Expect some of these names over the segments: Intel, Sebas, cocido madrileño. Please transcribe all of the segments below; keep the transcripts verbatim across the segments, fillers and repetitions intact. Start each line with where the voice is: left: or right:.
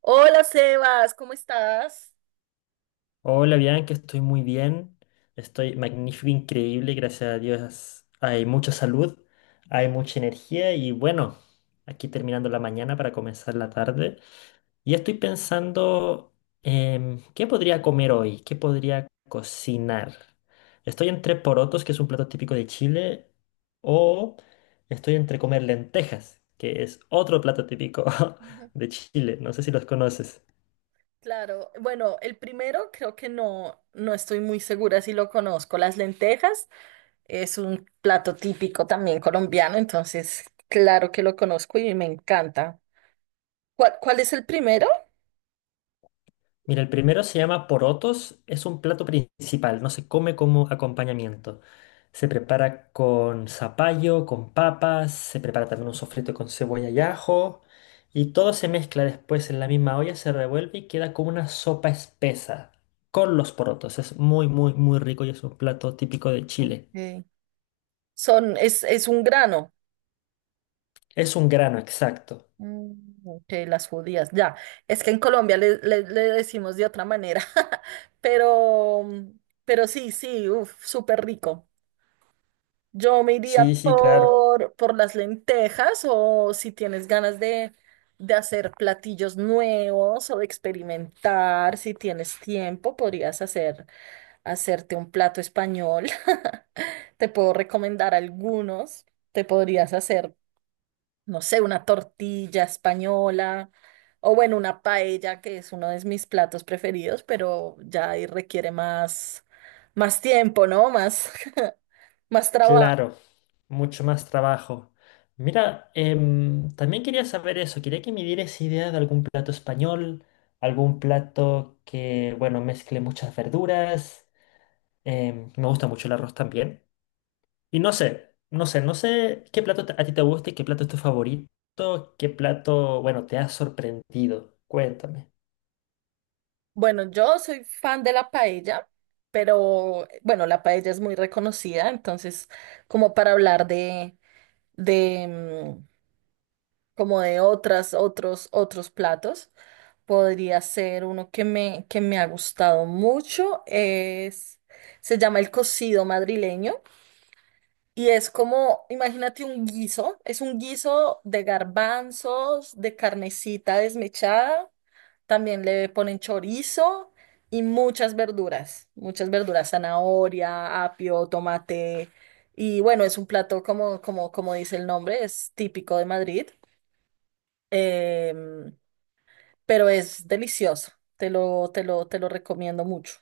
right: Hola Sebas, ¿cómo estás?
left: Hola, Bianca, estoy muy bien. Estoy magnífico, increíble, gracias a Dios. Hay mucha salud, hay mucha energía y bueno, aquí terminando la mañana para comenzar la tarde. Y estoy pensando, em, ¿qué podría comer hoy? ¿Qué podría cocinar? Estoy entre porotos, que es un plato típico de Chile, o estoy entre comer lentejas, que es otro plato típico de Chile. No sé si los conoces.
right: Claro, bueno, el primero creo que no, no estoy muy segura si lo conozco. Las lentejas es un plato típico también colombiano, entonces claro que lo conozco y me encanta. ¿Cuál, cuál es el primero?
left: Mira, el primero se llama porotos, es un plato principal, no se come como acompañamiento. Se prepara con zapallo, con papas, se prepara también un sofrito con cebolla y ajo, y todo se mezcla después en la misma olla, se revuelve y queda como una sopa espesa con los porotos. Es muy, muy, muy rico y es un plato típico de Chile.
right: Ok. Son, es, es un grano.
left: Es un grano, exacto.
right: Mm, ok, las judías, ya. Es que en Colombia le, le- le decimos de otra manera, pero, pero sí, sí, uf, súper rico. Yo me iría
left: Sí, sí, claro.
right: por, por las lentejas o si tienes ganas de, de hacer platillos nuevos o de experimentar, si tienes tiempo, podrías hacer, hacerte un plato español. Te puedo recomendar algunos. Te podrías hacer, no sé, una tortilla española o bueno, una paella, que es uno de mis platos preferidos, pero ya ahí requiere más, más tiempo, ¿no? Más, más trabajo.
left: Claro, mucho más trabajo. Mira, em, también quería saber eso, quería que me dieras idea de algún plato español, algún plato que, bueno, mezcle muchas verduras. Em, me gusta mucho el arroz también. Y no sé, no sé, no sé qué plato te- a ti te gusta y qué plato es tu favorito, qué plato, bueno, te ha sorprendido. Cuéntame.
right: Bueno, yo soy fan de la paella, pero bueno, la paella es muy reconocida, entonces como para hablar de, de, mm, como de otras, otros, otros platos. Podría ser uno que me, que me ha gustado mucho, es, se llama el cocido madrileño y es como, imagínate un guiso, es un guiso de garbanzos, de carnecita desmechada, también le ponen chorizo y muchas verduras, muchas verduras, zanahoria, apio, tomate y bueno, es un plato como, como, como dice el nombre, es típico de Madrid. Em, pero es delicioso. Te lo, te lo, te lo recomiendo mucho.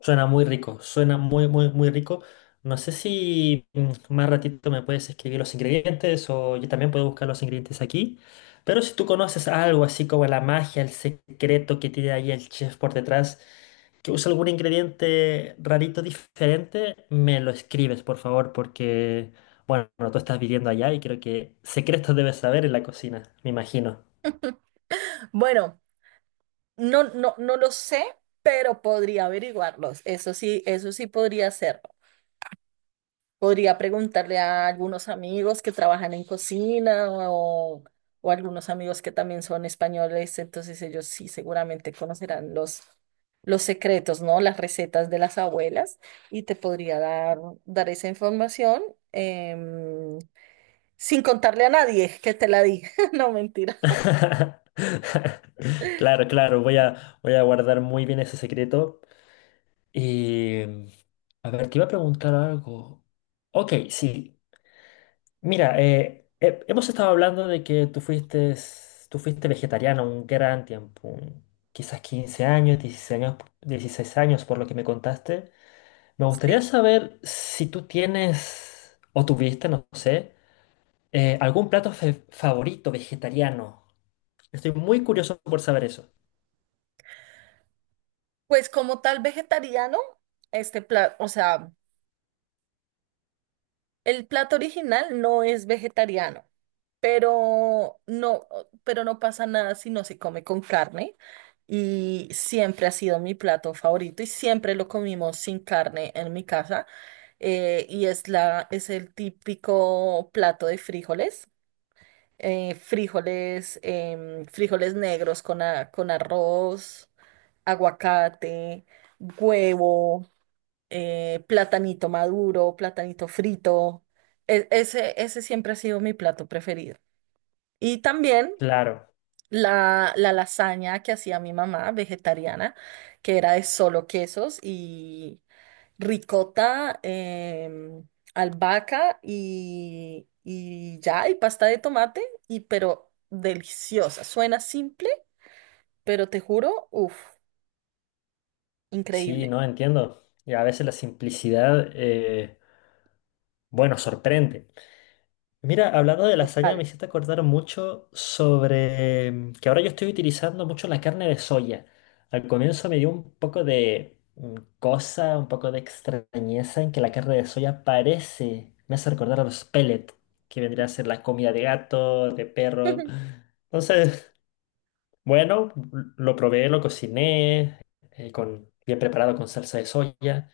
left: Suena muy rico, suena muy, muy, muy rico. No sé si mm, más ratito me puedes escribir los ingredientes o yo también puedo buscar los ingredientes aquí. Pero si tú conoces algo así como la magia, el secreto que tiene ahí el chef por detrás, que usa algún ingrediente rarito diferente, me lo escribes, por favor, porque, bueno, tú estás viviendo allá y creo que secretos debes saber en la cocina, me imagino.
right: Bueno, no, no, no lo sé, pero podría averiguarlos. Eso sí, eso sí podría hacerlo. Podría preguntarle a algunos amigos que trabajan en cocina o, o algunos amigos que también son españoles, entonces ellos sí seguramente conocerán los, los secretos, ¿no? Las recetas de las abuelas y te podría dar, dar esa información em, sin contarle a nadie que te la di. No, mentira.
left: Claro, claro, voy a, voy a guardar muy bien ese secreto. Y, a ver, te iba a preguntar algo. Ok, sí. Mira, eh, he- hemos estado hablando de que tú fuiste, tú fuiste vegetariano un gran tiempo, un- quizás quince años, dieciséis años, dieciséis años, por lo que me contaste. Me gustaría
right: Sí,
left: saber si tú tienes, o tuviste, no sé, eh, algún plato fe- favorito vegetariano. Estoy muy curioso por saber eso.
right: pues como tal vegetariano, este plato, o sea, el plato original no es vegetariano, pero no, pero no pasa nada si no se come con carne y siempre ha sido mi plato favorito y siempre lo comimos sin carne en mi casa, eh, y es la, es el típico plato de frijoles, eh, frijoles, em, frijoles negros con, a- con arroz, aguacate, huevo. Eh, platanito maduro, platanito frito. E- ese, ese siempre ha sido mi plato preferido. Y también
left: Claro,
right: la, la lasaña que hacía mi mamá, vegetariana, que era de solo quesos y ricota, em, albahaca y, y ya, y pasta de tomate, y pero deliciosa. Suena simple, pero te juro, uff,
left: sí,
right: increíble,
left: no entiendo. Y a veces la simplicidad, eh, bueno, sorprende. Mira, hablando de lasaña, me
right: total.
left: hiciste acordar mucho sobre mm, que ahora yo estoy utilizando mucho la carne de soya. Al comienzo me dio un poco de mm, cosa, un poco de extrañeza en que la carne de soya parece, me hace recordar a los pellets, que vendría a ser la comida de gato, de perro. Entonces, bueno, lo probé, lo cociné, eh, con, bien preparado con salsa de soya.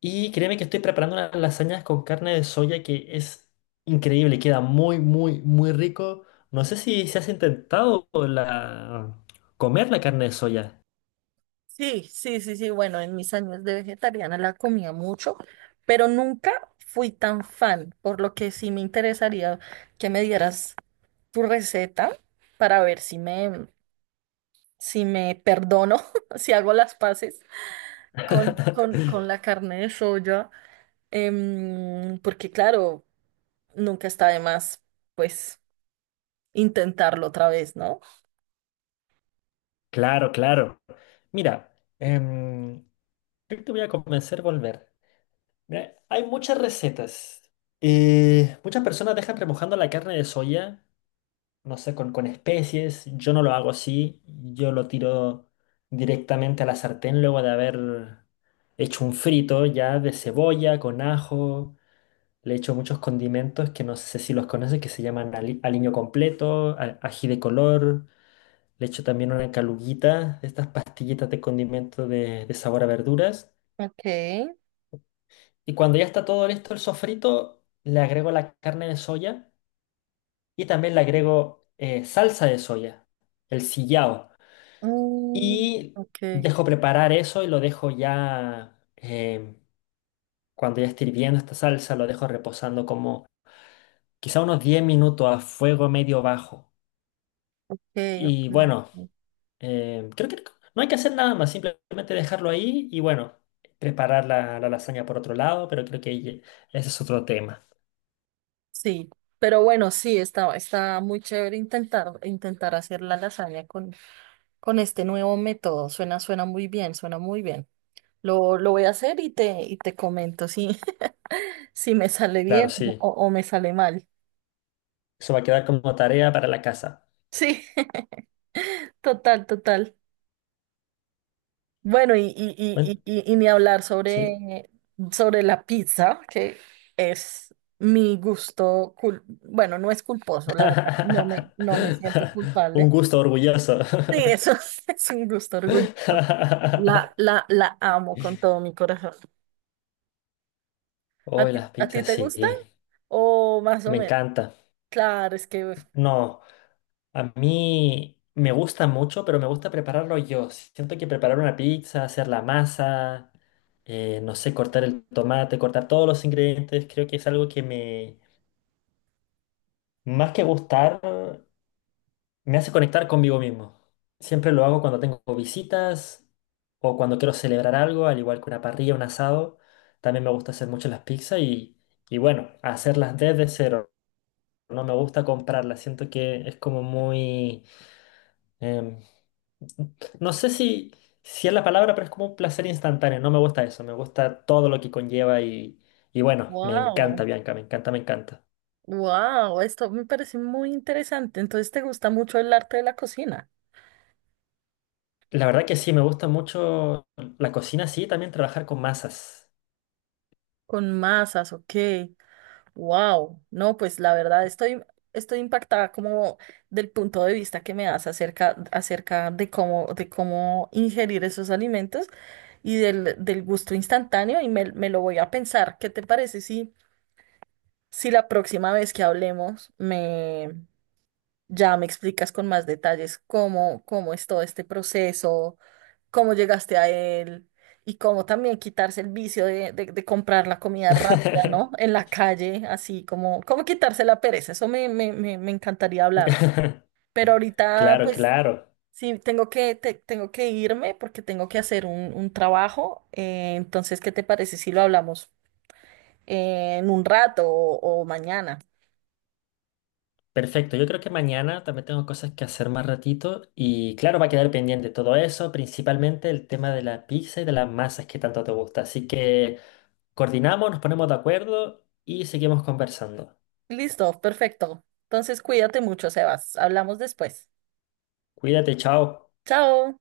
left: Y créeme que estoy preparando unas lasañas con carne de soya que es increíble, queda muy, muy, muy rico. No sé si se has intentado la... comer la carne de soya.
right: Sí, sí, sí, sí. Bueno, en mis años de vegetariana la comía mucho, pero nunca fui tan fan, por lo que sí me interesaría que me dieras tu receta para ver si me, si me perdono, si hago las paces con, con, con la carne de soya, em, porque claro, nunca está de más, pues, intentarlo otra vez, ¿no?
left: Claro, claro. Mira, em, yo te voy a convencer volver. Mira, hay muchas recetas. Eh, muchas personas dejan remojando la carne de soya. No sé, con, con especies. Yo no lo hago así, yo lo tiro directamente a la sartén luego de haber hecho un frito ya de cebolla, con ajo. Le echo muchos condimentos que no sé si los conoces, que se llaman ali- aliño completo, a- ají de color. Le echo también una caluguita, de estas pastillitas de condimento de, de sabor a verduras.
right: Ok.
left: Y cuando ya está todo listo el sofrito, le agrego la carne de soya y también le agrego eh, salsa de soya, el sillao.
right: Mm,
left: Y
right: ok,
left: dejo preparar eso y lo dejo ya, eh, cuando ya esté hirviendo esta salsa, lo dejo reposando como quizá unos diez minutos a fuego medio bajo.
right: ok, ok.
left: Y bueno,
right: Ok.
left: eh, creo que no hay que hacer nada más, simplemente dejarlo ahí y bueno, preparar la, la lasaña por otro lado, pero creo que ye- ese es otro tema.
right: Sí, pero bueno, sí, está, está muy chévere intentar, intentar hacer la lasaña con, con este nuevo método. Suena, suena muy bien, suena muy bien. Lo, lo voy a hacer y te, y te comento si, si me sale
left: Claro,
right: bien o,
left: sí.
right: o me sale mal.
left: Eso va a quedar como tarea para la casa.
right: Sí, total, total. Bueno, y, y,
left: Cuen-
right: y, y, y- y ni hablar
left: Sí.
right: sobre, sobre la pizza, que es mi gusto, cul- bueno, no es culposo, la verdad, no me, no me siento
left: Un
right: culpable.
left: gusto orgulloso.
right: Sí, eso es, un gusto orgulloso. La, la, la amo con todo mi corazón. ¿A
left: Oh,
right: ti,
left: las
right: a ti
left: pizzas,
right: te
left: sí,
right: gustan? O más o
left: me
right: menos.
left: encanta.
right: Claro, es que,
left: No, a mí me gusta mucho, pero me gusta prepararlo yo. Siento que preparar una pizza, hacer la masa, eh, no sé, cortar el tomate, cortar todos los ingredientes, creo que es algo que me, más que gustar, me hace conectar conmigo mismo. Siempre lo hago cuando tengo visitas o cuando quiero celebrar algo, al igual que una parrilla, un asado. También me gusta hacer mucho las pizzas y, y bueno, hacerlas desde cero. No me gusta comprarla, siento que es como muy... em, no sé si, si es la palabra, pero es como un placer instantáneo. No me gusta eso, me gusta todo lo que conlleva y, y bueno, me encanta
right: wow,
left: Bianca, me encanta, me encanta.
right: wow, esto me parece muy interesante. Entonces, ¿te gusta mucho el arte de la cocina?
left: La verdad que sí, me gusta mucho la cocina, sí, también trabajar con masas.
right: Con masas, ok. Wow, no, pues la verdad estoy, estoy impactada como del punto de vista que me das acerca, acerca de cómo, de cómo ingerir esos alimentos y del, del gusto instantáneo y me, me lo voy a pensar. ¿Qué te parece si, si la próxima vez que hablemos ya me explicas con más detalles cómo, cómo es todo este proceso, cómo llegaste a él y cómo también quitarse el vicio de, de- de comprar la comida rápida, ¿no? En la calle, así como, cómo quitarse la pereza. Eso me, me, me, me encantaría hablarlo. Pero ahorita,
left: Claro,
right: pues,
left: claro.
right: sí, tengo que, te- tengo que irme porque tengo que hacer un, un trabajo. Eh, entonces, ¿qué te parece si lo hablamos eh, en un rato o o mañana?
left: Perfecto, yo creo que mañana también tengo cosas que hacer más ratito y claro, va a quedar pendiente todo eso, principalmente el tema de la pizza y de las masas que tanto te gusta. Así que... Coordinamos, nos ponemos de acuerdo y seguimos conversando.
right: Listo, perfecto. Entonces, cuídate mucho, Sebas. Hablamos después.
left: Cuídate, chao.
right: Chao.